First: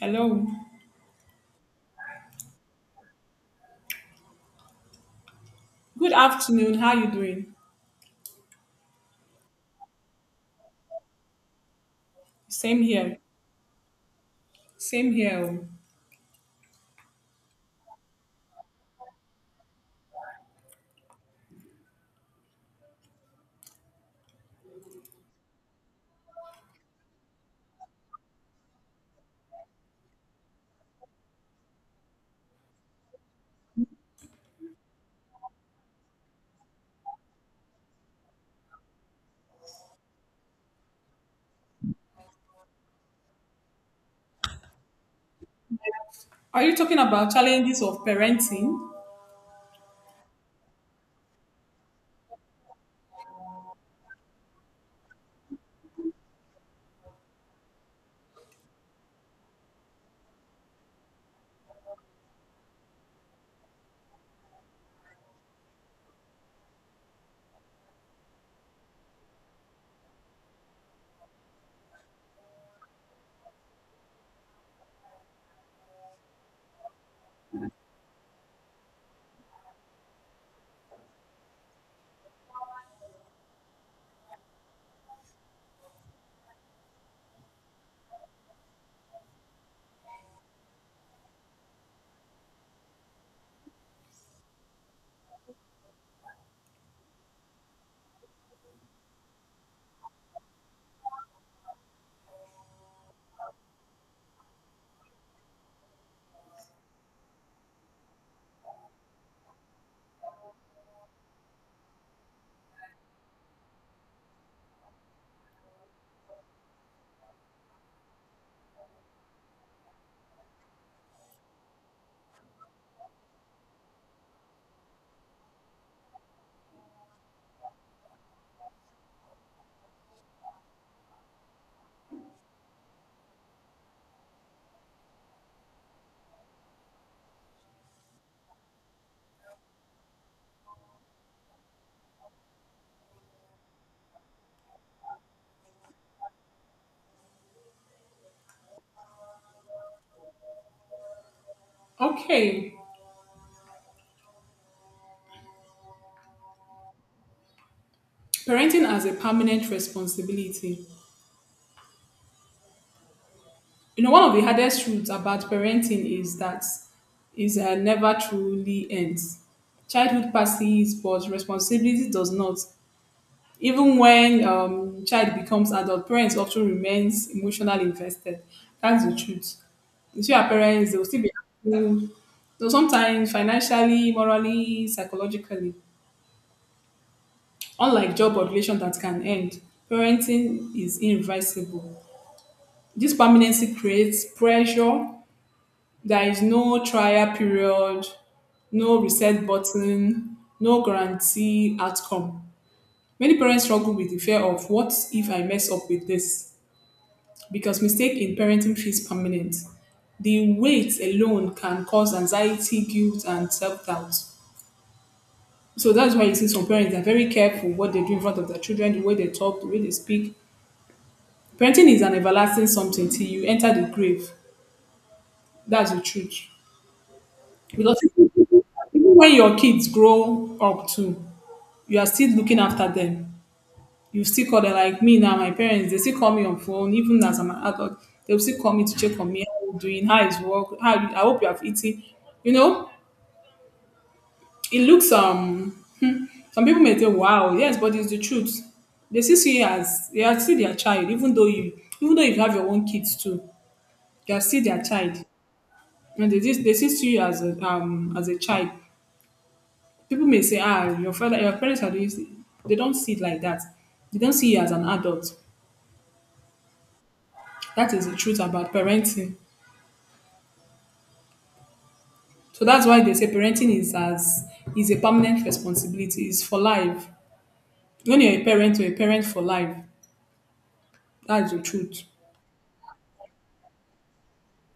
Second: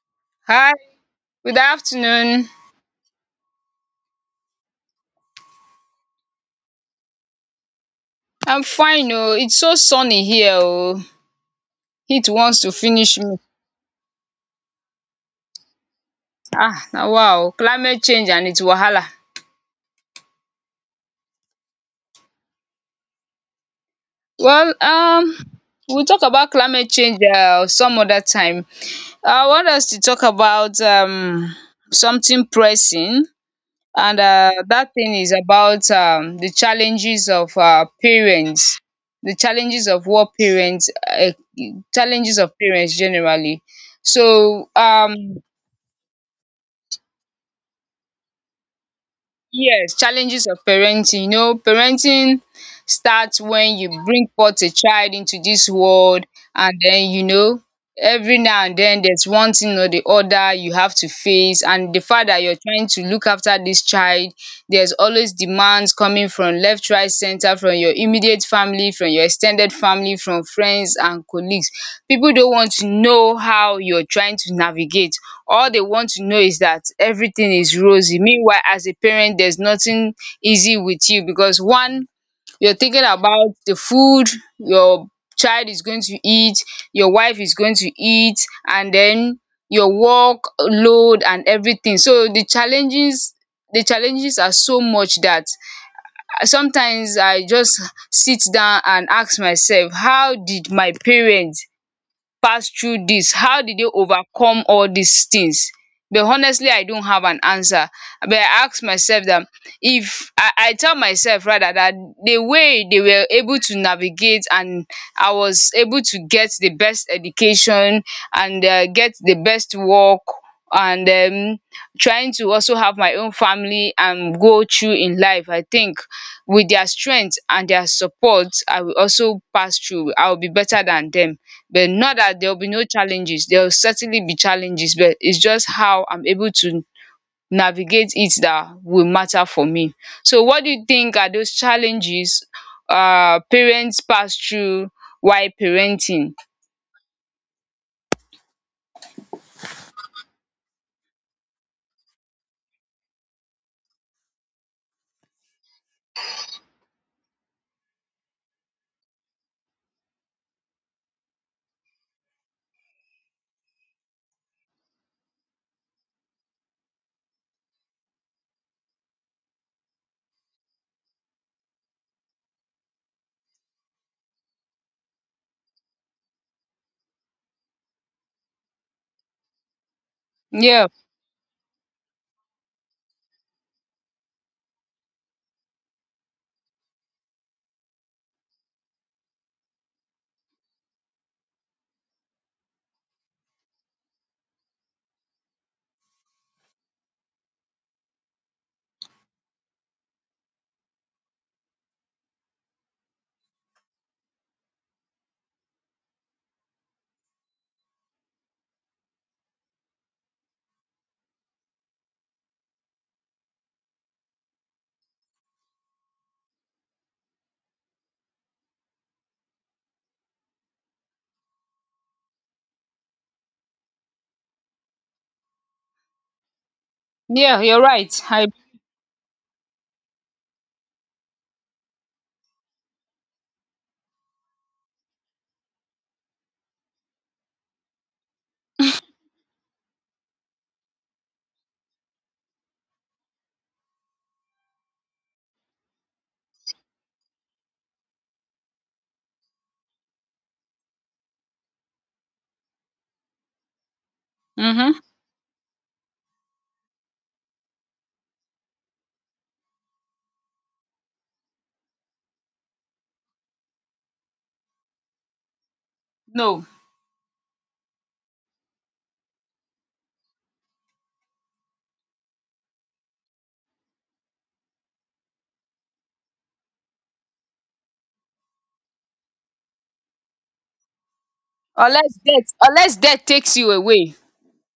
Hello. Hi, good afternoon. Good afternoon. How are you doing? I'm fine oh. It's so sunny here oh. Heat wants to Same finish here. me. Same here. Oh. Ah, now wow, climate change and its wahala. Well, we'll talk about climate change some other time. I want us to talk about something pressing, and dat thing is about the challenges of parents. The challenges of what parents challenges of parents generally. So Are you talking about challenges of parenting? yes, challenges of parenting. You know, parenting starts when you bring forth a child into this world, and then, every now and then there's one thing or the other you have to face, and the fact that you're trying to look after this child, there's always demands coming from left, right, center, from your immediate family, from your extended family, from friends and colleagues. People don't want to know how you're trying to navigate. All they want to know is that everything is rosy, meanwhile as a parent there's nothing easy with you because one, you're thinking about the food your child is going to eat, your wife is going to eat, and then your work load and everything. So the challenges, the challenges are so much that sometimes I just sit down and ask myself, how did my parents pass through this? How did they overcome all these things? But honestly, I don't have an answer. But I ask myself that if I, I tell myself rather that the way they were able to navigate and I was able to get the best education and get the best work, and trying to also have my own family and go through in life. I think with their strength and their support, I will also pass through. I will be better than them, but not that there will be no challenges. There will certainly be challenges, but it's just how I'm able to navigate it that will matter for me. So what do you think are those challenges parents pass through while parenting? Okay. Parenting as a permanent responsibility. You know, one of the hardest truths about parenting is that is never truly ends. Childhood passes, but responsibility does not. Even when child becomes adult, parents often remains emotionally invested. That's the truth. You see, our Yeah, parents they will still be active. So sometimes financially, morally, psychologically, unlike job or relation that can end, parenting is irreversible. This permanency creates pressure. There is no trial period, no reset button, no guarantee outcome. Many parents struggle with the fear of what if I mess up with this, because mistake in parenting feels permanent. The weight alone can cause anxiety, guilt, and self-doubt. So that's why you see some parents are very careful what they do in front of their children, the way they talk, the way they speak. Parenting is an everlasting something till you enter the grave. That's the truth. yeah, you're Because right. I even when your kids grow up too, you are still looking after them. You still call them. Like me now, my parents they still call me on phone even as I'm an adult. They'll still call me to check on me, how you doing, how is work, how you, I hope you have eaten you know it looks some people may think, wow, yes, but it's the truth. They still see you as they are still their child, even though you have your own kids too. You are still their Mhm. child, and they still see you as a child. People may say, ah, your father your parents are doing this. They don't see it like that. They don't see you as an adult. No. That is the truth about parenting. So that's why they say parenting is a permanent responsibility. It's for life. When you're a parent for life. That's the truth. Unless death takes you away.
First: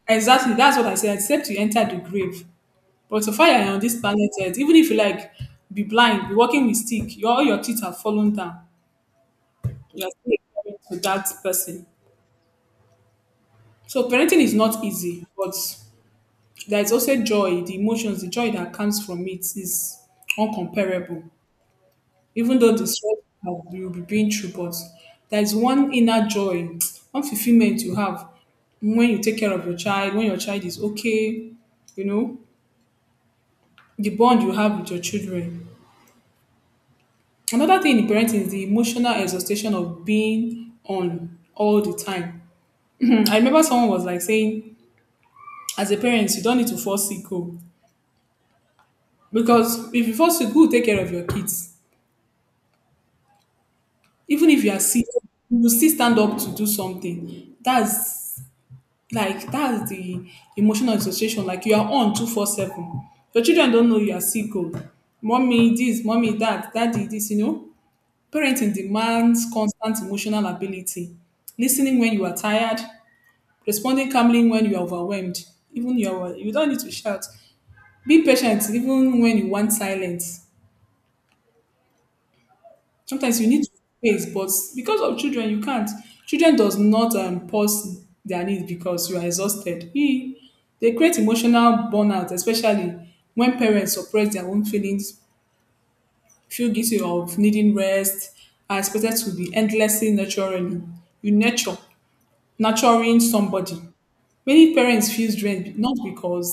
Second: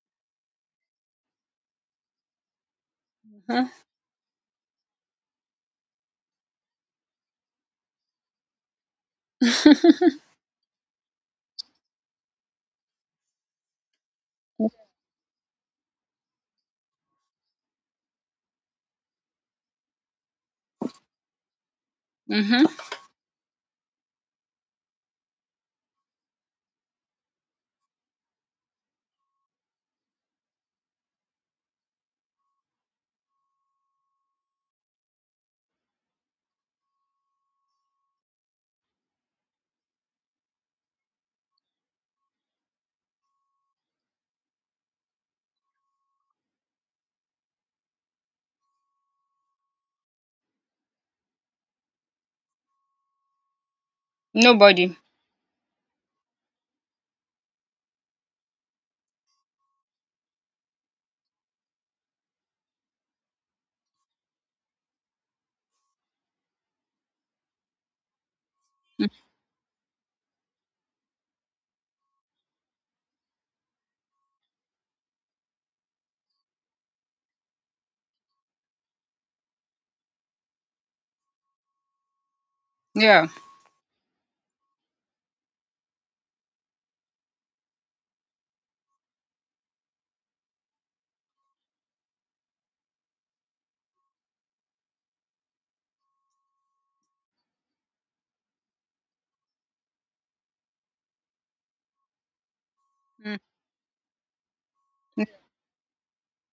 Exactly. That's what I said. Except you enter the grave. But so far you're Mhm. on this planet Earth, even if you like be blind, be walking with stick, your all your teeth are fallen down. You're still a parent to that person. So parenting is not easy, but there is also joy. The emotions, the joy that comes from it is uncomparable, even Mhm. though the stress that you will be going through. But there is one inner joy, one fulfillment you have when you take care of your child, when your child is okay, you know, the bond you have with your children. Another thing in parenting is the emotional exhaustion of being on all the time. I remember someone was like saying, as a parent, you don't need to fall sick oh, because if you fall sick, who will take care of your kids? Even if you are Nobody. sick, you will still stand up to do something. That's Like that's the emotional dissociation. Like you are on 24/7. Your children don't know you are sick. Oh, mommy this, mommy that, daddy this. You know, parenting Mm. demands constant emotional ability. Listening when you are tired, responding calmly when you are overwhelmed. You don't need to shout. Be patient even when you want silence. Yeah. Sometimes you need to face, but because of children you can't. Children does not pause their needs because you are exhausted, e dey create emotional burnout, especially when parents suppress their own feelings, feel guilty of needing rest, are expected to be endlessly nurturing. You nurture nurturing Mm. somebody, many parents feel drained, not because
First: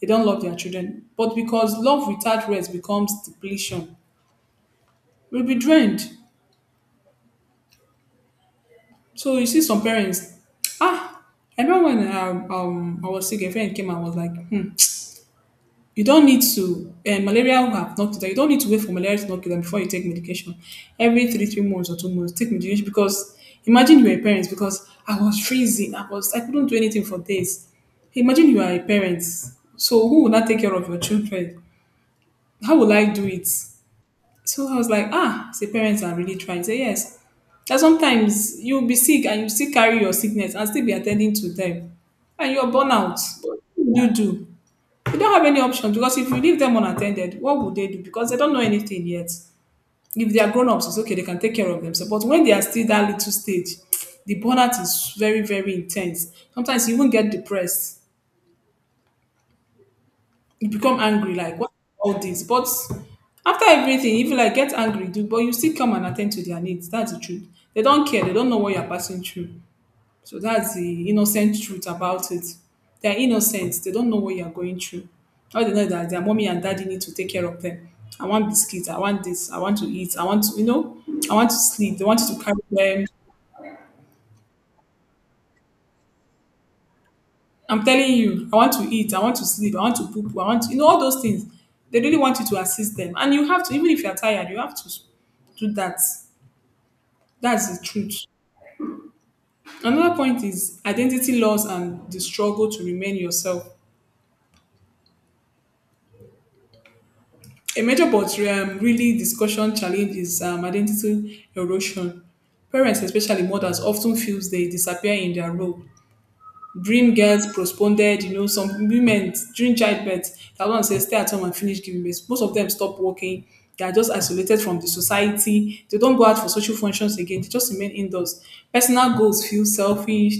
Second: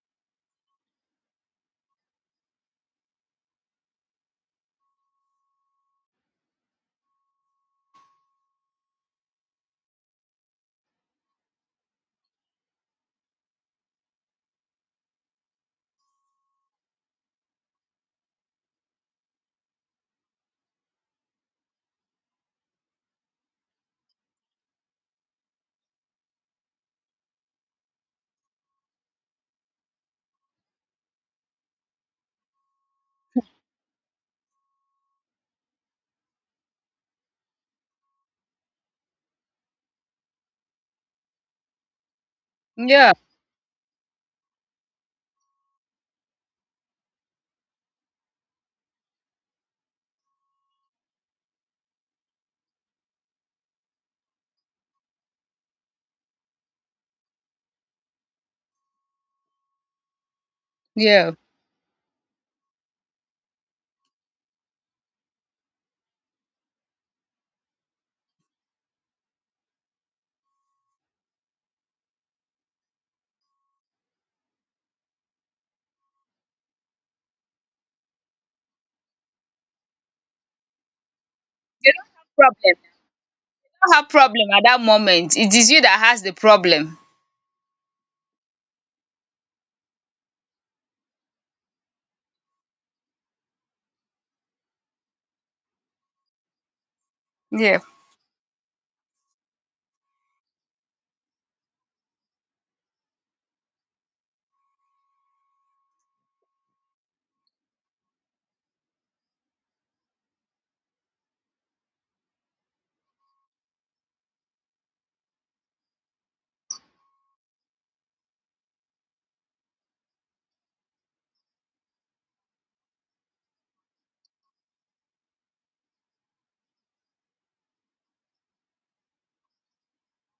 they don't love their children but because love without rest becomes depletion. Will be drained. So you see some parents, ah, I remember when I was sick, a friend came and was like, you don't need to, malaria have knocked it down. You don't need to wait for malaria to knock it down before you take medication. Every three months or 2 months, take medication, because imagine you are a parent. Because I was freezing. I couldn't do anything for days. Imagine you are a parent. So who will not take care of your children? How will I do it? So I was like, say parents are really trying. Say yes. That sometimes you'll be sick and you still carry your sickness and still be attending to them. And you're Yeah. burnout. But what do? You don't have any option, because if you leave them unattended, what would they do? Because they don't know anything yet. If they are grown ups, it's okay, they can take care of themselves. But when they are still that little stage, the burnout is very, very intense. Sometimes you even get depressed. You become Yeah. angry like, what all this? But after everything, if you like get angry do, but you still come and attend to their needs. That's the truth. They don't care. They don't know what you're passing through. So that's the innocent truth about it. They're innocent. They don't know what you're going through. All they know is that their mommy and daddy need to take care of them. I want biscuits, I want this, I want to eat, I want to I want to They sleep, they don't want have you to carry problem. them. They don't have problem at that moment. It is you that has the problem. I'm telling you, I want to eat, I want to sleep, I want to poop, I want to, all those things. They really want you to assist them. And you have to, even if you're tired, you have to do that. That's Yeah. the truth. Another point is identity loss and the struggle to remain yourself. A major but really discussion challenge is identity erosion. Parents, especially mothers, often feels they disappear in their role. Dream girls postponed, some women during childbirth, that one says stay at home and finish giving birth. Most of them stop working. They are just isolated from the society. They don't go out for social functions again. They just remain indoors. Personal goals feel selfish.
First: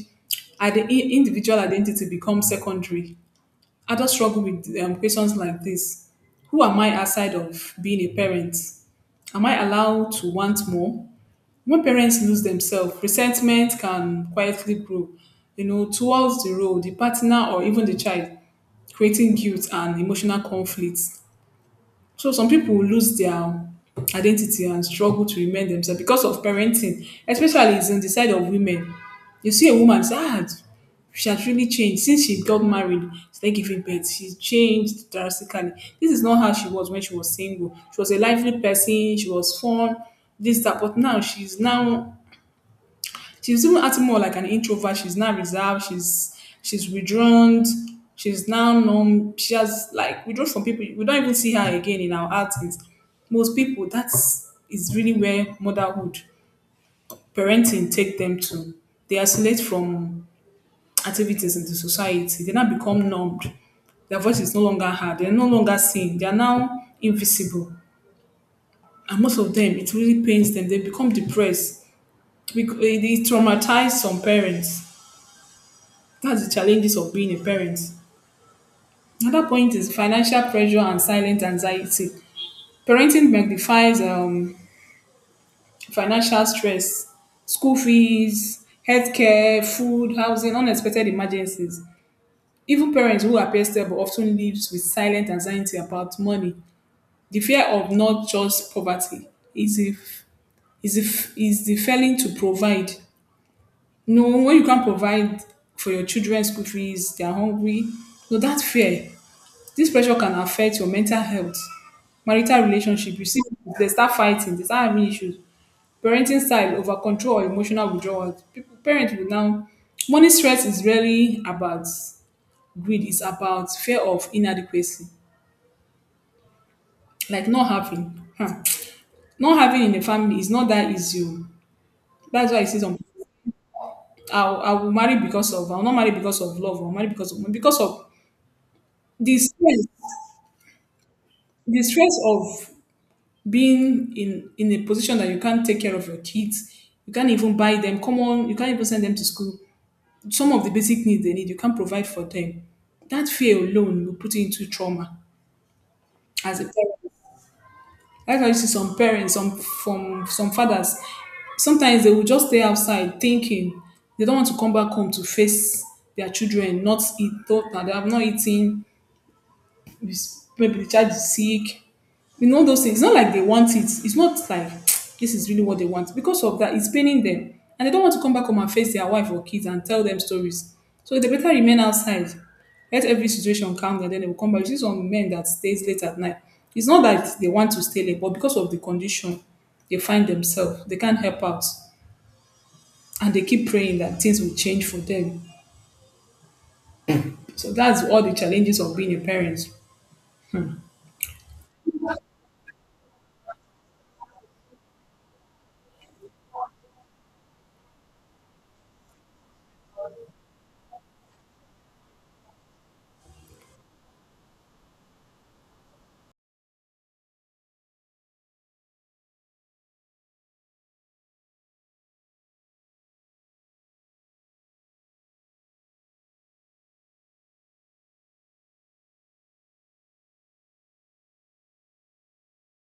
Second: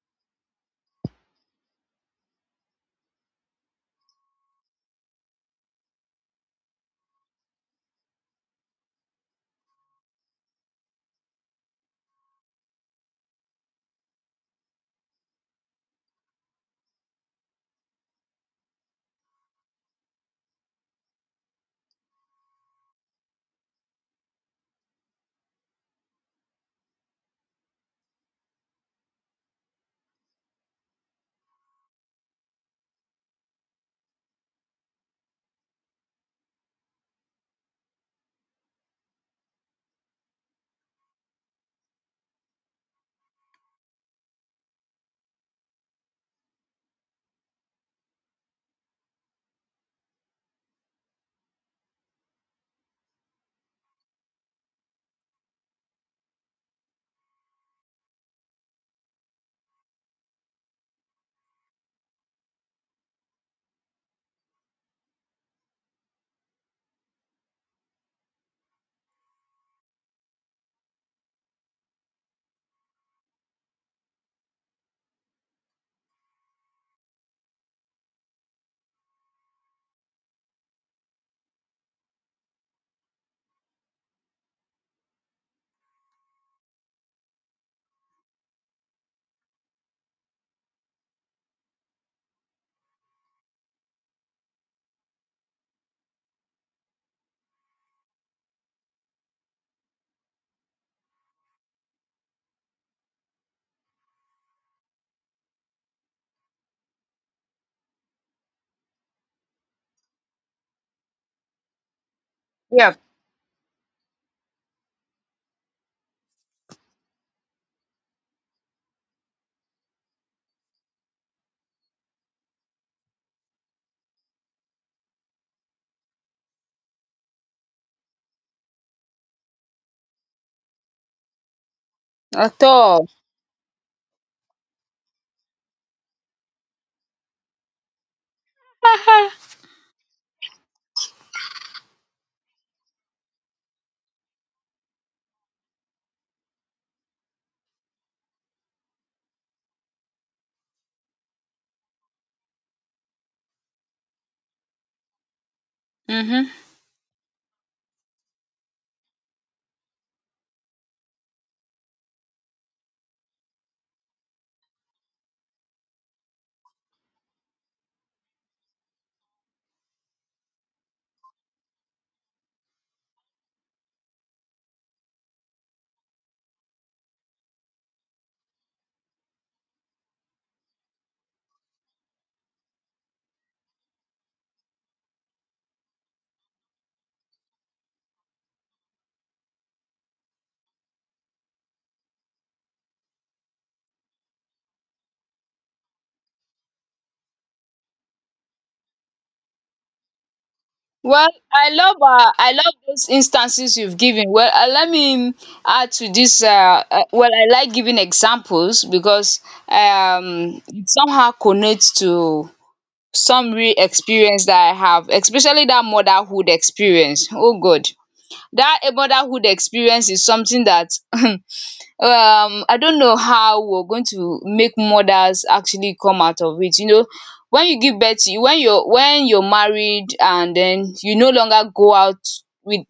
And the individual identity becomes secondary. Adults struggle with questions like this. Who am I outside of being a parent? Am I allowed to want more? When parents lose themselves, resentment can quietly grow, towards the role, the partner, or even the child, creating guilt and emotional conflicts. So some people will lose their identity and struggle to remain themselves because of parenting, especially it's on the side of women. You see a woman say, she has really changed since she got married, started giving birth. She's changed drastically. This is not how she was when she was single. She was a lively person. She was fun. This that, but now she was even acting more like an introvert. She's now reserved. She's withdrawn. She's now numb. She has like withdrawn from people. We don't even see her again in our outings. Most people, that's is really where motherhood, parenting take them to. They isolate from activities in the society. They now become numbed. Their voice is no longer heard. They're no longer seen. They are now invisible. And most of them, it really pains them. They become depressed. It traumatized some parents. That's the challenges of being a parent. Another point is financial pressure and silent anxiety. Parenting magnifies financial stress, school fees, healthcare, food, housing, unexpected emergencies. Even parents who appear stable often lives with silent anxiety about money. The fear of not just poverty is if is if is the failing to provide. No, when you can't provide for your children's school fees, they are hungry. So that fear. This pressure can affect your mental health, marital Yeah, relationship. You see, people, they start fighting, they start having issues. Parenting style, over control or emotional withdrawal. People, parents will now. Money stress is really about greed. It's about fear of inadequacy, like not having, huh. Not having in the family is not that easy. Oh. That's why I at see some. all. I will marry because of. I will not marry because of love. I'll marry because of the stress. The stress of being in a position that you can't take care of your kids. You can't even buy them. Come on, you can't even send them to school. Some of the basic needs they need, you can't provide for them. That fear alone will put you into trauma Hmm. as a parent. That's why you see some parents, some fathers sometimes they will just stay outside thinking. They don't want to come back home to face their children not eat, thought that they have not eaten. Maybe the child is sick. You know those things. It's not like they want it. It's not like this is really what they want. Because of that, it's paining them. And they don't want to come back home and face their wife or kids and tell them stories. So they better remain outside. Let every situation calm and then they will come back. You see some men that stays late at night. It's not that they want to stay late, but because of the condition they find themselves, they can't help out. And they keep praying that things will change for them. So that's all the challenges of being a parent. Well, I love those instances you've given. Well, let me add to this. Well, I like giving examples because it somehow connects to some real experience that I have, especially that motherhood experience. Oh God, that motherhood experience is something that I don't know how we're going to make mothers actually come out of it. You know, when you give birth, you when you're married and then you no longer go out with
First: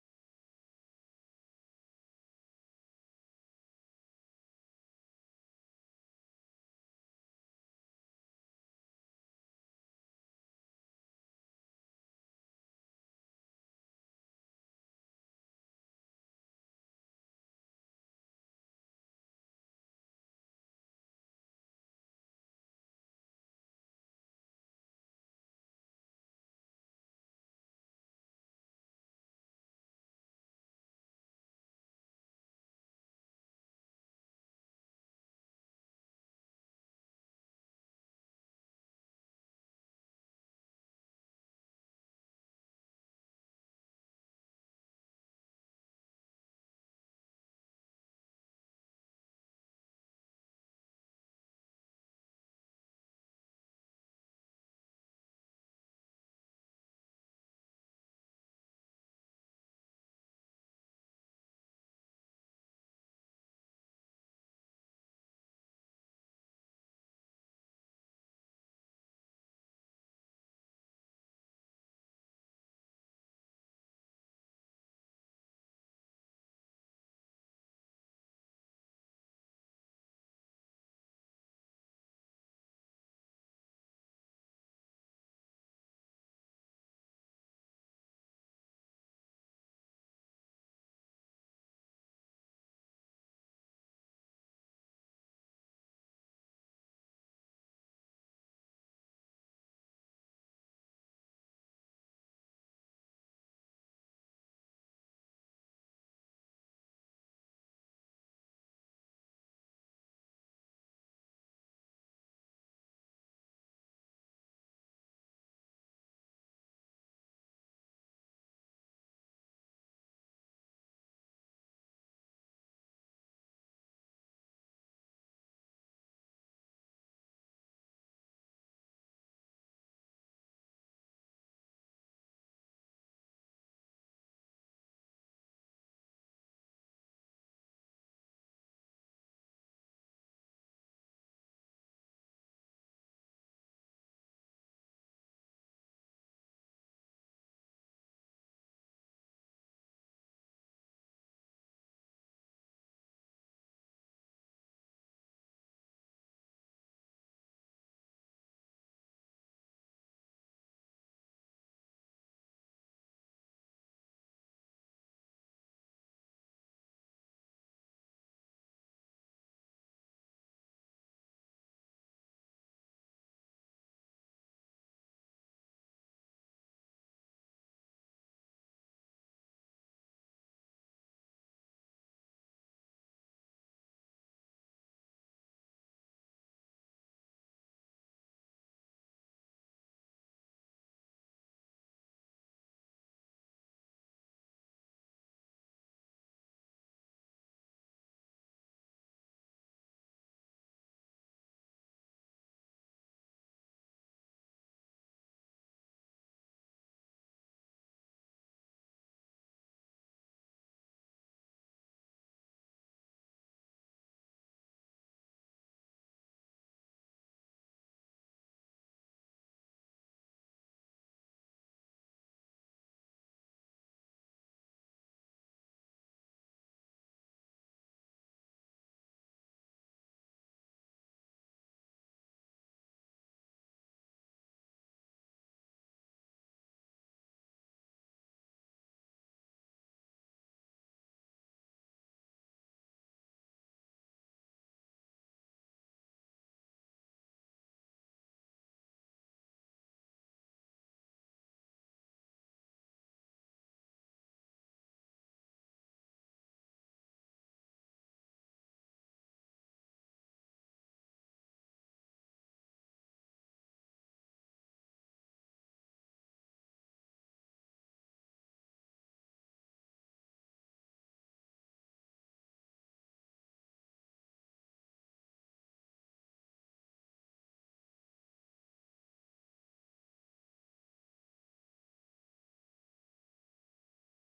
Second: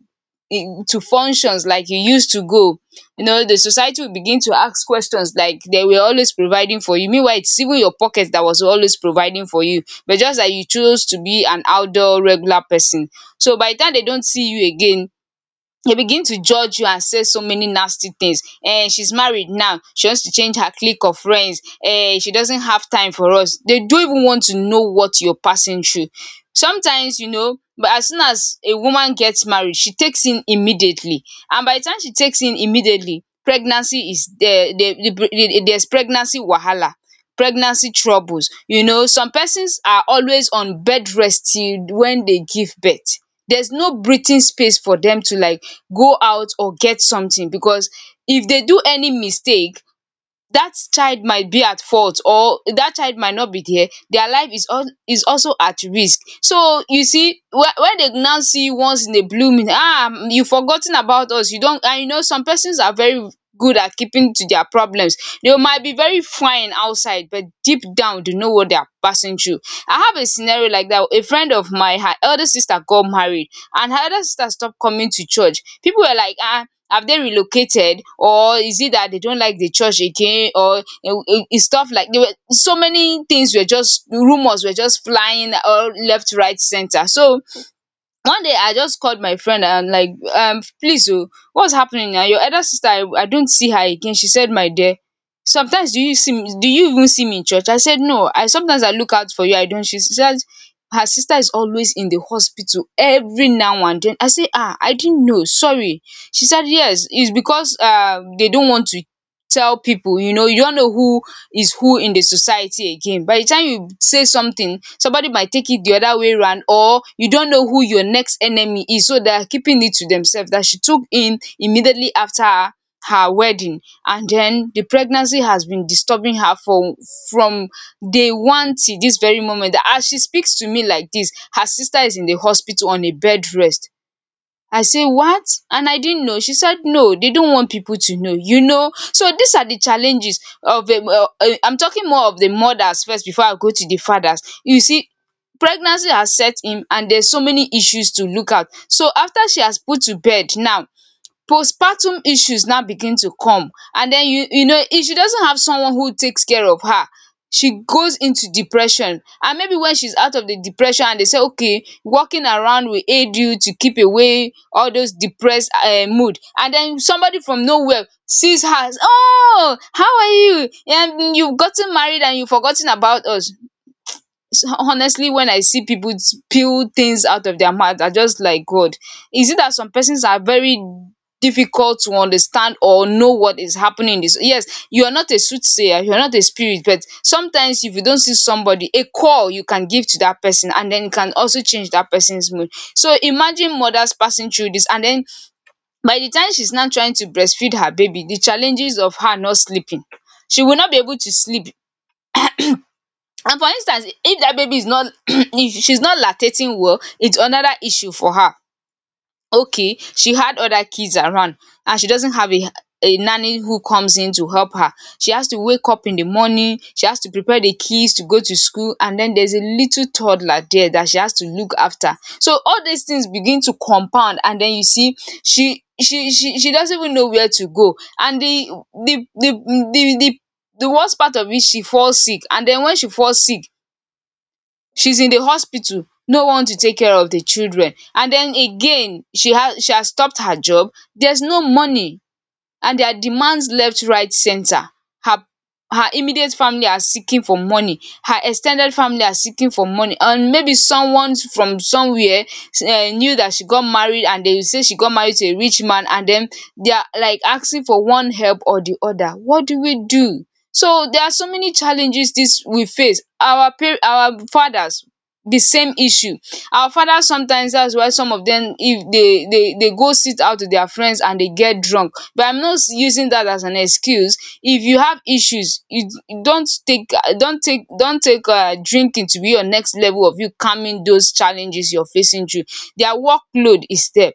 to functions like you used to go. The society will begin to ask questions, like, they were always providing for you, meanwhile it's even your pocket that was always providing for you, but just that you chose to be an outdoor regular person. So by the time they don't see you again, they begin to judge you and say so many nasty things. She's married now, she wants to change her clique of friends. She doesn't have time for us. They don't even want to know what you're passing through sometimes, but as soon as a woman gets married she takes in immediately, and by the time she takes in immediately pregnancy is there. There's pregnancy wahala, pregnancy troubles. Some persons are always on bed rest till when they give birth. There's no breathing space for them to like go out or get something, because if they do any mistake, that child might be at fault, or that child might not be there. Their life is al is also at risk. So you see, when they now see once in a blue moon, ah, you forgotten about us, you don. And you know some persons are very good at keeping to their problems. They might be very fine outside, but deep down they know what they are passing through. I have a scenario like that. A friend of mine, her elder sister got married, and her elder sister stopped coming to church. People were like, ah, have they relocated, or is it that they don't like the church again, or stuff like, there were so many things, were just rumors, were just flying all left right center. So one day I just called my friend and like, please oh, what's happening now? Your elder sister, I don't see her again. She said, my dear, sometimes do you see me? Do you even see me in church? I said no, I sometimes I look out for you, I don't. She said her sister is always in the hospital every now and then. I say, ah, I didn't know, sorry. She said yes, it's because they don't want to tell people, you know, you don't know who is who in the society again. By the time you say something, somebody might take it the other way round, or you don't know who your next enemy is, so they are keeping it to themselves, that she took in immediately after her her wedding, and then the pregnancy has been disturbing her for, from day one till this very moment, that as she speaks to me like this, her sister is in the hospital on a bed rest. I say, what? And I didn't know. She said no, they don't want people to know, you know. So these are the challenges of I'm talking more of the mothers first before I go to the fathers. You see, pregnancy has set in and there's so many issues to look at. So after she has put to bed now, postpartum issues now begin to come, and then you know if she doesn't have someone who takes care of her, she goes into depression. And maybe when she's out of the depression and they say okay, walking around will aid you to keep away all those depressed mood, and then somebody from nowhere sees her, oh, how are you? And you've gotten married and you've forgotten about us. Honestly, when I see people things out of their mouth, I just like, god, is it that some persons are very difficult to understand or know what is happening in this? Yes, you are not a soothsayer, you are not a spirit, but sometimes if you don't see somebody, a call you can give to that person, and then it can also change that person's mood. So imagine mothers passing through this, and then by the time she's now trying to breastfeed her baby, the challenges of her not sleeping, she will not be able to sleep. And for instance, if that baby is not if she's not lactating well, it's another issue for her. Okay, she had other kids around, and she doesn't have a nanny who comes in to help her. She has to wake up in the morning, she has to prepare the kids to go to school, and then there's a little toddler there that she has to look after. So all these things begin to compound, and then you see, she doesn't even know where to go. And the the the the the worst part of it, she falls sick, and then when she falls sick, she's in the hospital, no one to take care of the children. And den again, she has stopped her job. Theres no money, and their demands left right centre. Her immediate family are seeking for money, her ex ten ded family are seeking for money, and maybe someone from somewhere knew that she got married, and they say she got married to a rich man, and then they are like asking for one help or the other. What do we do? So there are so many challenges. This we face. Our par our fathers, the same issue. Our fathers sometimes, that's why some of them, if they go sit out with their friends and they get drunk. But I'm not using that as an excuse. If you have issues, you don't take drinking to be your next level of you calming those challenges you're facing through. Their workload is there.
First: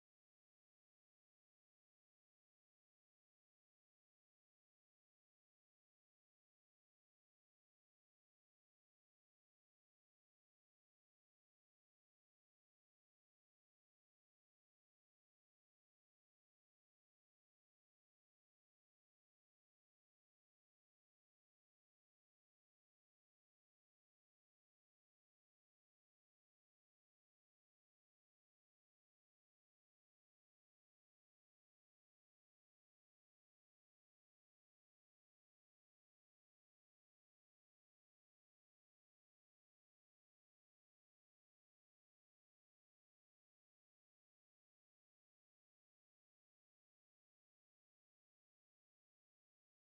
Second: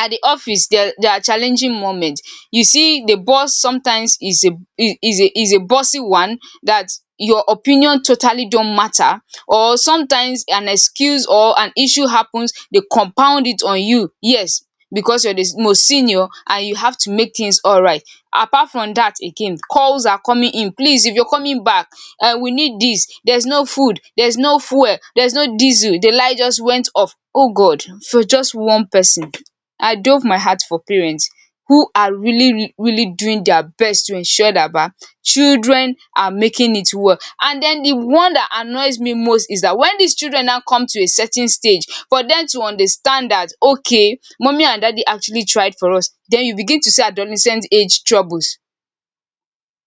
At the office, there are challenging moments. You see, the boss sometimes is a bossy one, that your opinion totally don't matter. Or sometimes an excuse or an issue happens, they compound it on you, yes, because you're the most senior and you have to make things all right. Apart from that, again, calls are coming in, please, if you're coming back, we need this, there's no food, there's no fuel, there's no diesel, the light just went off. Oh god, for just one person. I dove my heart for parents who are really doing their best to ensure that ba children are making it well. And den the one that annoys me most is that when dis children now come to a certain stage for dem to understand that okay, mummy and daddy actually tried for us, den you begin to see adolescent age troubles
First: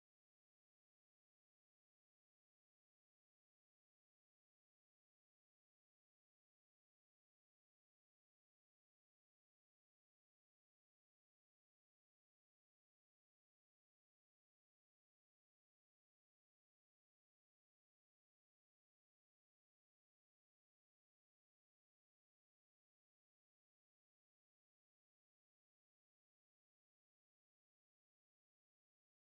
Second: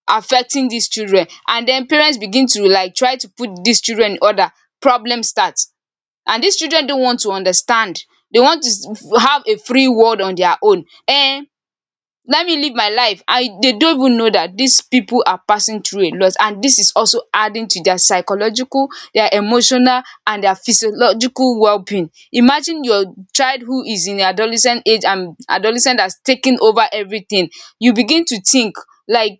affecting dis children, and den parents begin to like try to put dis children in order. Problem start, and these children don't want to understand. They want to have a free world on their own. Let me live my life. And they don't even know that these people are passing through a lot, and this is also adding to their psychological, their emotional and their physiological well-being. Imagine your child who is in adolescent age and adolescent that's taking over everything. You begin to think, like,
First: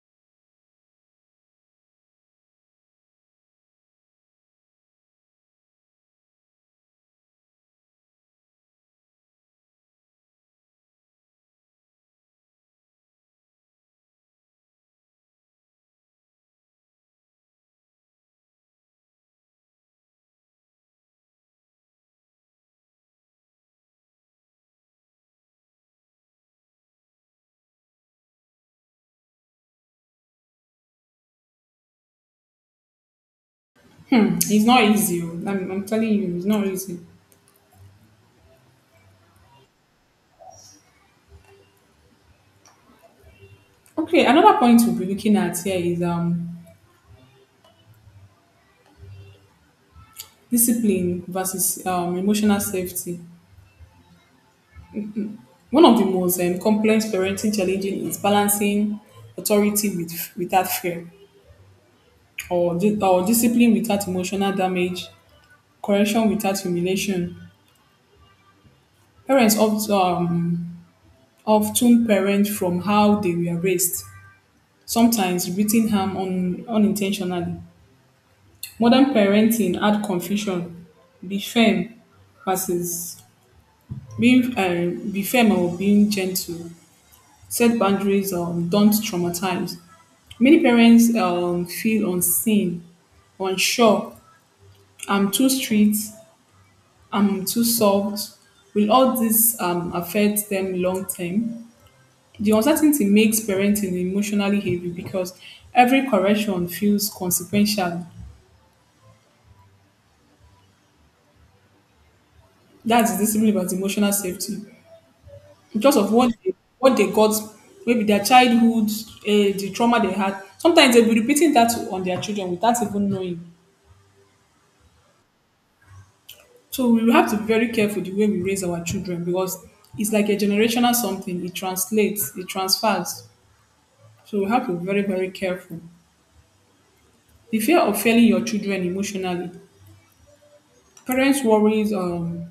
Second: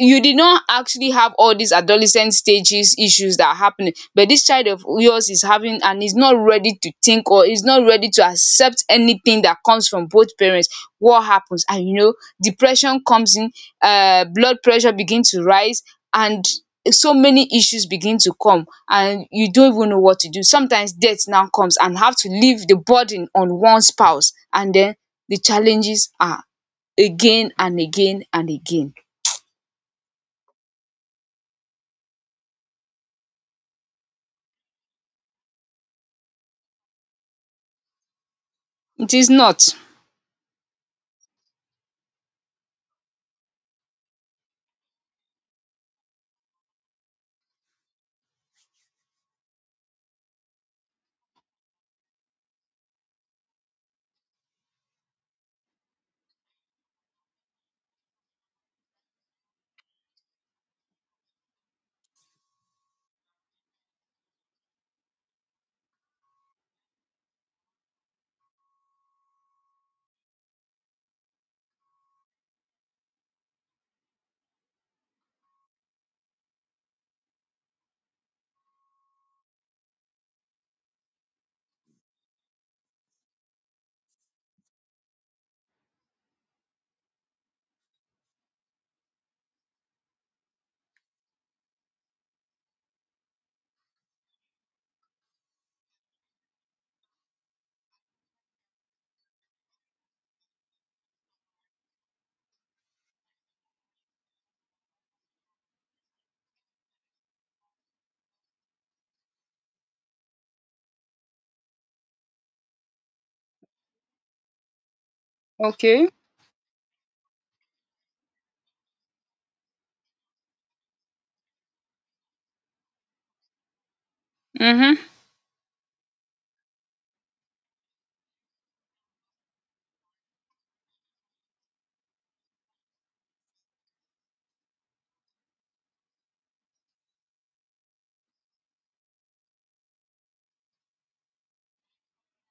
you did not actually have all these adolescent stages issues that are happening, but this child of yours is having and is not ready to think or is not ready to accept anything that comes from both parents. What happens? And you know, depression comes in, blood pressure begin to rise, and so many issues begin to come and you don't even know what to do. Sometimes death now comes and have to leave the burden on one spouse, and then the challenges are again and again and again. Hmm, it's not easy. Oh. I'm telling you, it's not easy. It is not. Okay, another point we'll be looking at here is discipline versus emotional safety. One of the most complex parenting challenges is balancing authority with, without fear, or discipline without emotional damage, correction without humiliation. Parents often, um, Often parent from how they were raised, sometimes repeating harm unintentionally. Modern parenting add confusion. Be firm versus Being be firm or being gentle. Set boundaries or don't traumatize. Many parents feel unseen, unsure. I'm too strict. I'm too soft. Will all this affect them long term? The uncertainty makes parenting emotionally heavy because every correction feels consequential. That's discipline about emotional safety. Because Okay. of what what they got, maybe their childhood, the trauma they had. Sometimes they'll be repeating that on their children without even knowing. Mm-hmm. So we will have to be very careful the way we raise our children because it's like a generational something. It translates, it transfers. So we have to be very, very careful. The fear of failing your children emotionally. Parents worries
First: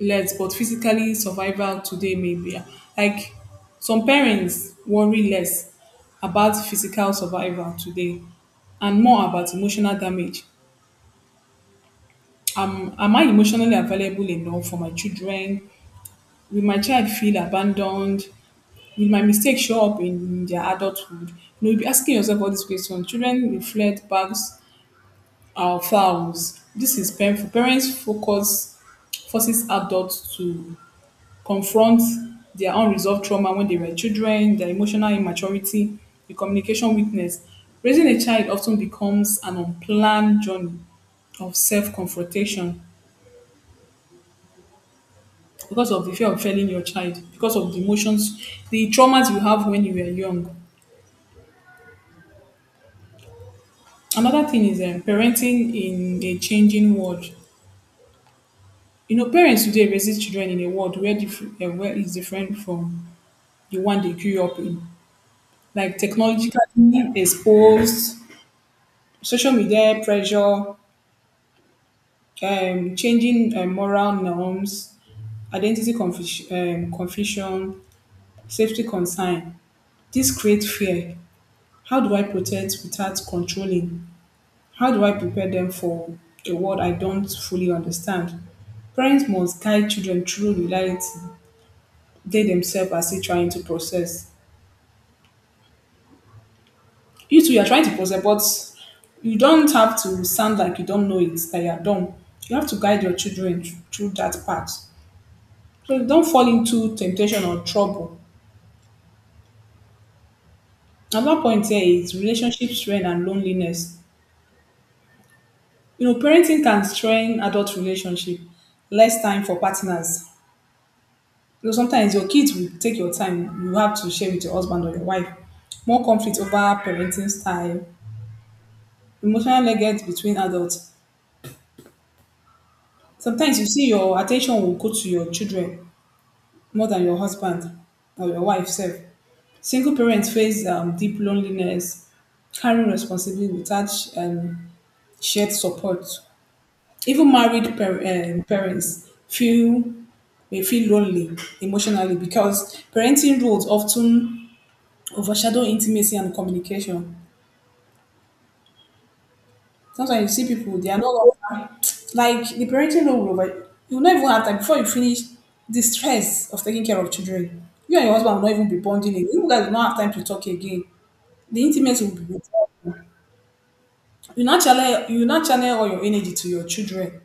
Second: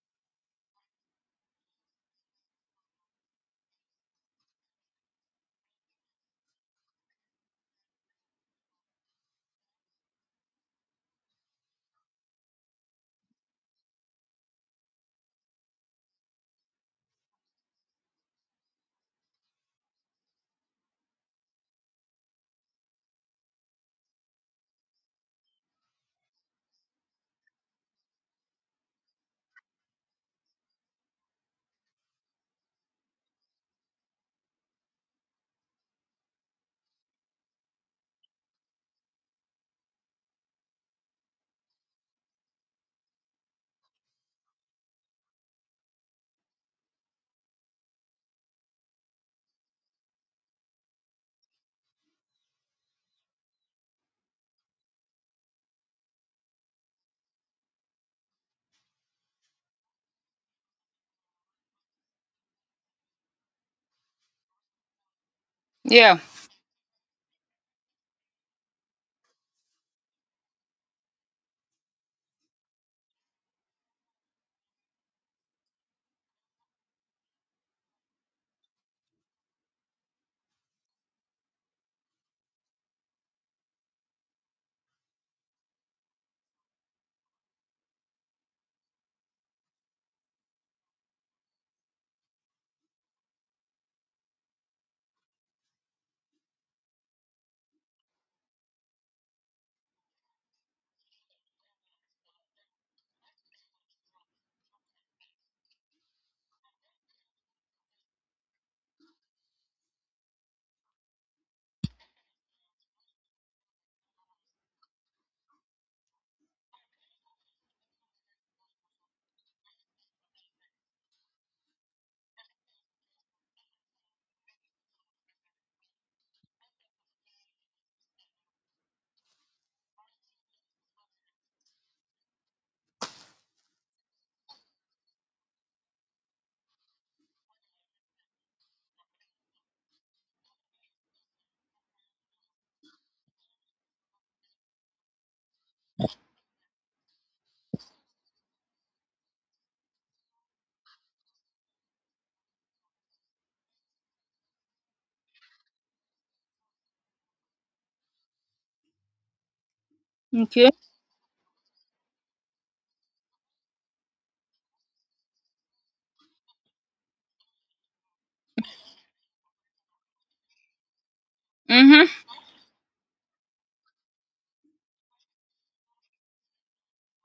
less, but physically survival today may be like some parents worry less about physical survival today and more about emotional damage. Am I emotionally available enough for my children? Will my child feel abandoned? Will my mistake show up in their adulthood? You know, you'll be asking yourself all these questions. Children reflect bags or fouls. This is painful. Parents focus forces adults to confront their unresolved trauma when they were children, their emotional immaturity, the communication weakness. Raising a child often becomes an unplanned journey of self-confrontation because of the fear of failing your child, because of the emotions, the traumas you have when you were young. Another thing is parenting in a changing world. You know, parents today raise children in a world where is different from the one they grew up in. Like Yeah. technologically exposed, social media pressure, changing moral norms, identity confusion, confusion, safety concern. This create fear. How do I protect without controlling? How do I prepare them for a world I don't fully understand? Parents must guide children through reality they themselves are still trying to process. You too, you're trying to process, but you don't have to sound like you don't know it, that you're dumb. You have to guide your through that part. So you don't fall into temptation or trouble. Another point here is relationship strain and loneliness. You know, parenting can strain adult relationship, less time for partners. You know, sometimes your kids will take your time you have to share with your husband or your wife. More conflict over parenting style, emotional leggings between adults. Sometimes you see your attention will go to your children more than your husband or your wife self. Single parents face deep loneliness, carrying responsibility without um, shared support. Even parents feel may feel lonely emotionally because parenting roles often overshadow intimacy and communication. Sometimes you see Okay. people they are no longer like the parenting role will over. You will not even have time before you finish the stress of taking care of children. You and your husband will not even be bonding again. You guys will not have time to talk again. The intimacy will Mm-hmm. be withdrawn. You not channel all your energy to your children.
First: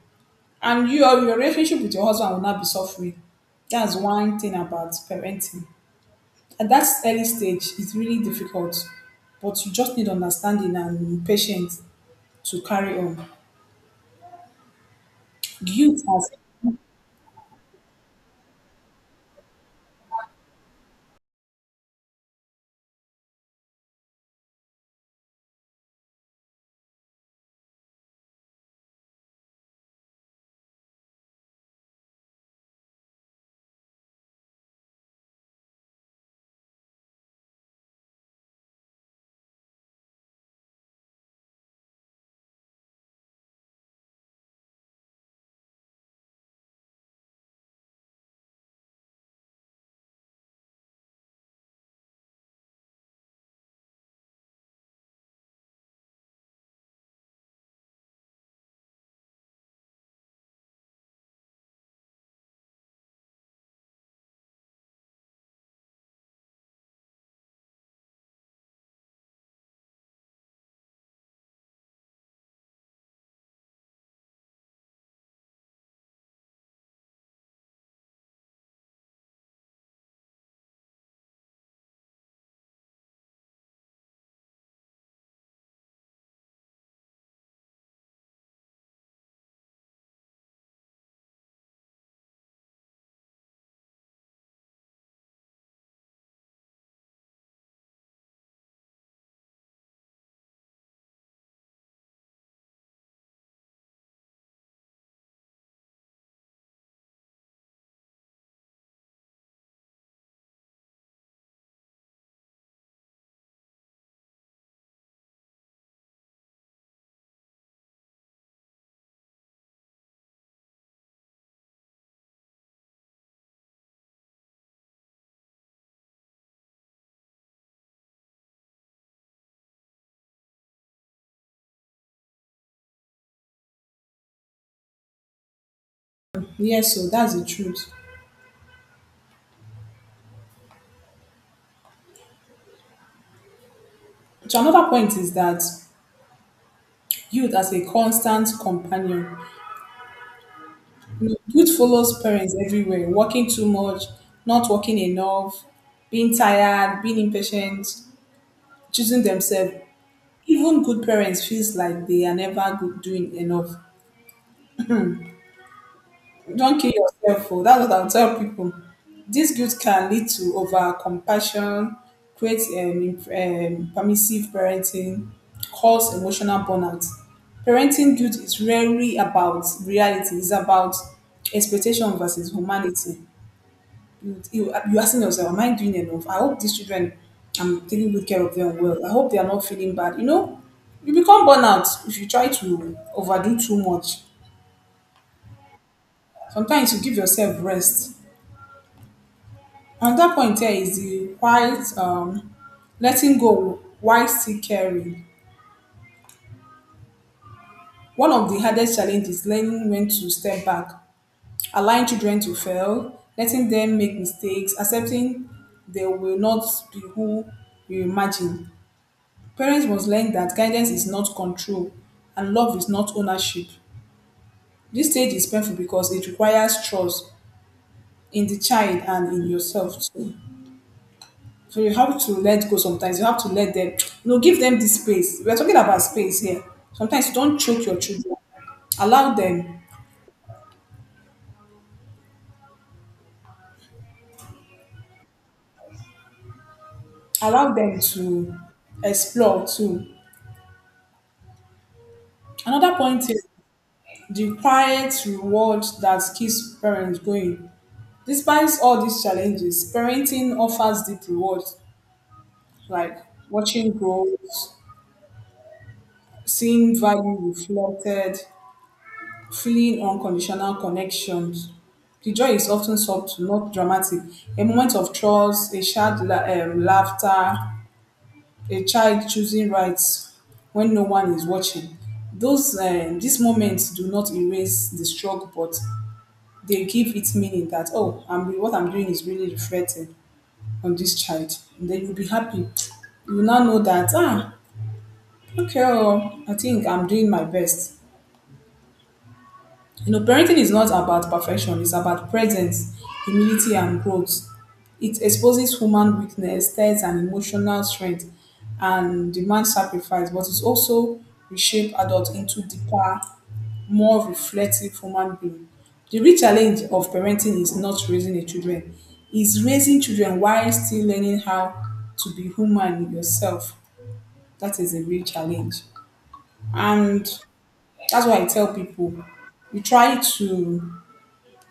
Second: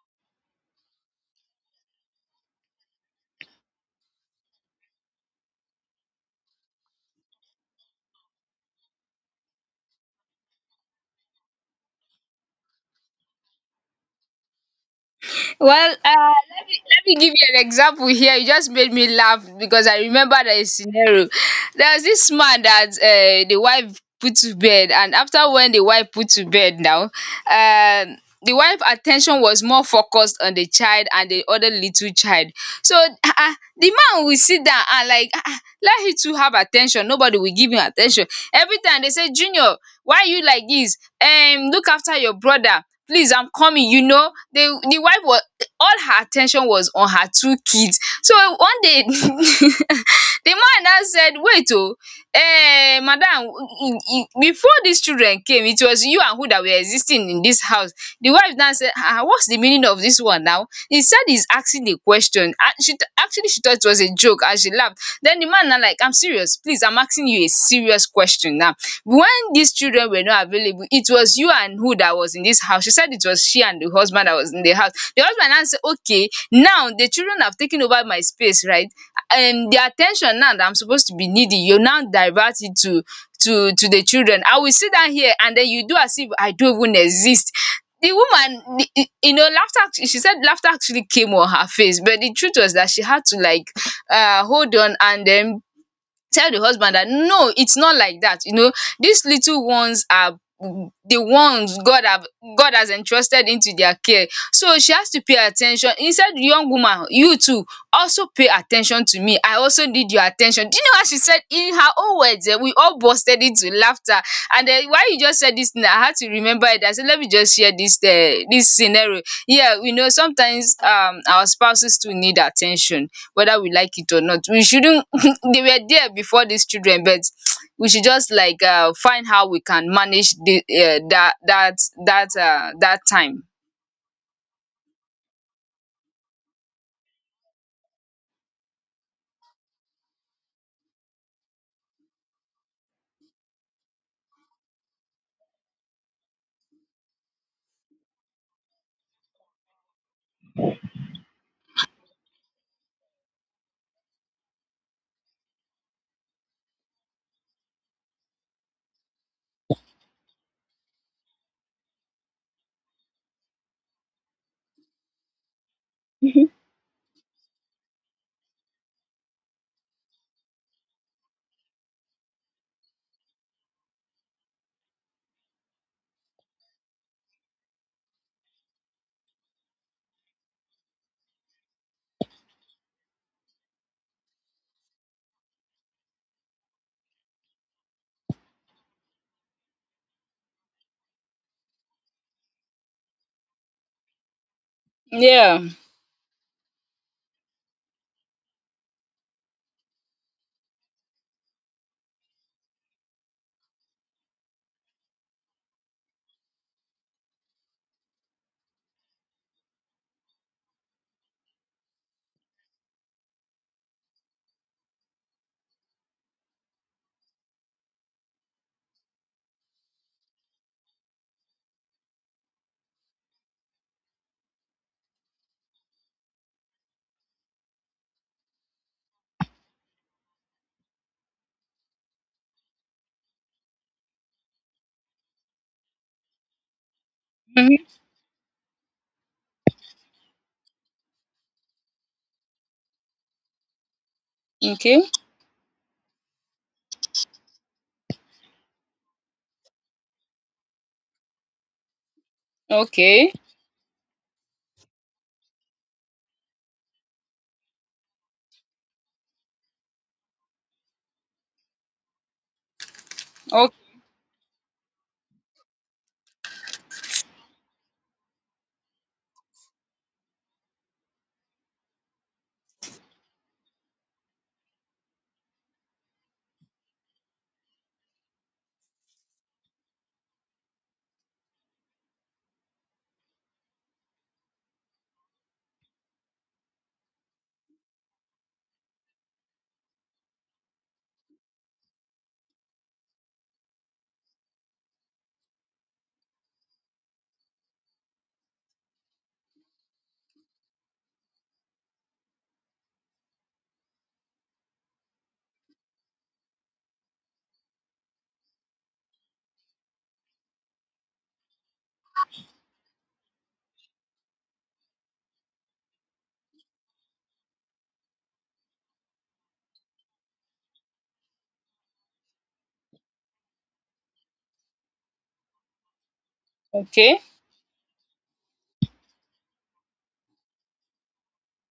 And you your relationship with your husband will not be suffering. That's one thing about parenting. At that early stage, it's really difficult, but you just need understanding and patience to carry on. Well, Youth as let me give you an example here. You just made me laugh because I remember the scenario. There was this man that the wife put to bed, and after when the wife put to bed now, the wife attention was more focused on the child and the other little child. So ah, ah, the man will sit down and like ah, ah, let him to have attention. Nobody will give him attention. Every time they say, Junior, why you like this? Look after your brother. Please, I'm coming. You know, the wife was, all her attention was on her two kids. So one day the man now said, wait oh, eh, madam, before these children came, it was you and who that were existing in this house? The wife now said, um, what's the meaning of this one now? He said, he's asking the question. Ah, she actually she thought it was a joke and she laughed. Then the man now like, I'm serious, please, I'm asking you a serious question now. When these children were not available, it was you and who that was in this house? She said it was she and the husband that was in the house. The husband now say, okay, now the children have taken over my space, right? And the attention now that I'm supposed to be needing, you now divert it to to the children. I will sit down here and then you do as if I don't even exist. The woman, the, you know, laughter she said laughter actually came on her face, but the truth was that she had to like, hold on and then tell the husband that no, it's not like that. You know, these little ones are the ones god have, god has entrusted into their care, so she has to pay attention. He said, young woman, you too, also pay attention to me, I also need your attention. Do you know what she said in her own words? Eh, we all busted into laughter. And then, why you just said this thing? I had to remember it. I said, let me just share this this scenario. Yeah, we know sometimes our spouses too need attention, whether we like it or not. We shouldn't, they were there before these children, but we should just like find how we can manage the, that that time. Yes, so that's the truth. So another point is that youth as a constant companion. You know, youth follows parents everywhere, working too much, not working enough, being tired, being impatient, choosing themselves. Even good parents feels like they are never good doing enough. Don't kill yourself. Oh. That's what I'll tell people. This guilt can lead to over compassion, create permissive parenting, cause emotional burnout. Parenting guilt is rarely about reality. It's about expectation versus humanity. You're asking yourself, am I doing enough? I hope these children, I'm taking good care of them well. I hope they are not feeling bad. You know, you become burnout if you try to overdo too much. Yeah. Sometimes you give yourself rest. Another point here is the quiet, letting go while still caring. One of the hardest challenges is learning when to step back, allowing children to fail, letting them make mistakes, accepting they will not be who you imagine. Parents must learn that guidance is not control and love is not ownership. This stage is painful because it requires trust in the child and in yourself too. So you have to let go sometimes. You have to let them, you know, give them this space. We're talking about space here. Sometimes don't Mm-hmm. choke your children. Allow them, Okay. allow them to explore too. Another point Okay. is the quiet reward that keeps parents going. Despite all these challenges, parenting offers deep reward. Like Okay. watching growth, seeing value reflected, feeling unconditional connections. The joy is often subtle, not dramatic. A moment of trust, a shared laughter, a child choosing rights when no one is watching. Those These moments do not erase the struggle, but they give it meaning that oh, I'm what I'm doing is really reflecting on this child. And then you'll be happy. You now know that ah, okay, oh, I think I'm doing my best. You know, parenting is not about perfection, it's about presence, humility, and growth. It exposes human weakness, tests, and emotional strength, and demands sacrifice, but it also reshapes adults into deeper, more reflective human beings. The real challenge of parenting is not raising a children, is raising children while still learning how to be human yourself. That is a real challenge. Okay. And that's why I tell people you try to,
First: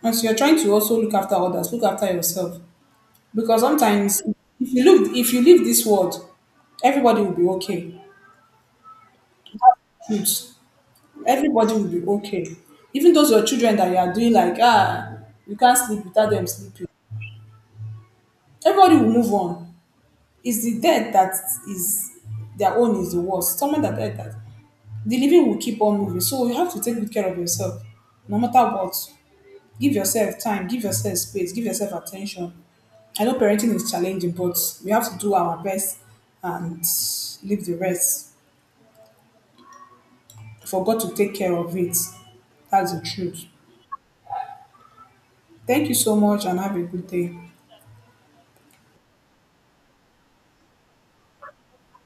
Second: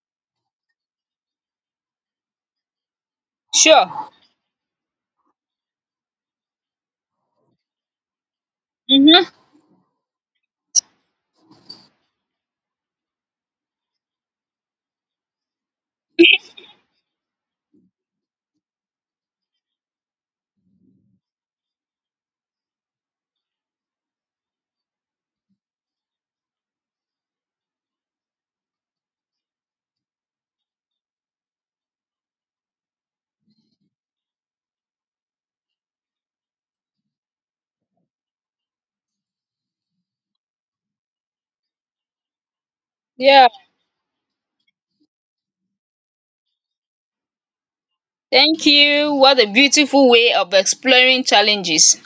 as you're trying to also look after others, look after yourself. Because Sure. sometimes if you look, if you leave this world, everybody will be okay. Mm-hmm. Shoot. Everybody will be okay. Even those your children that you are doing like, ah, you can't sleep without them sleeping. Everybody will move on. It's the dead that is their own is the worst. Someone that died that the living will keep on moving. So you have to take good care of yourself, no matter what. Give yourself time, give yourself space, give yourself attention. I know parenting is challenging, but we have to do our best and leave the rest for God to take care of it. That's the truth. Yeah, Thank you so much and have a good day. thank you. What a beautiful way of exploring challenges.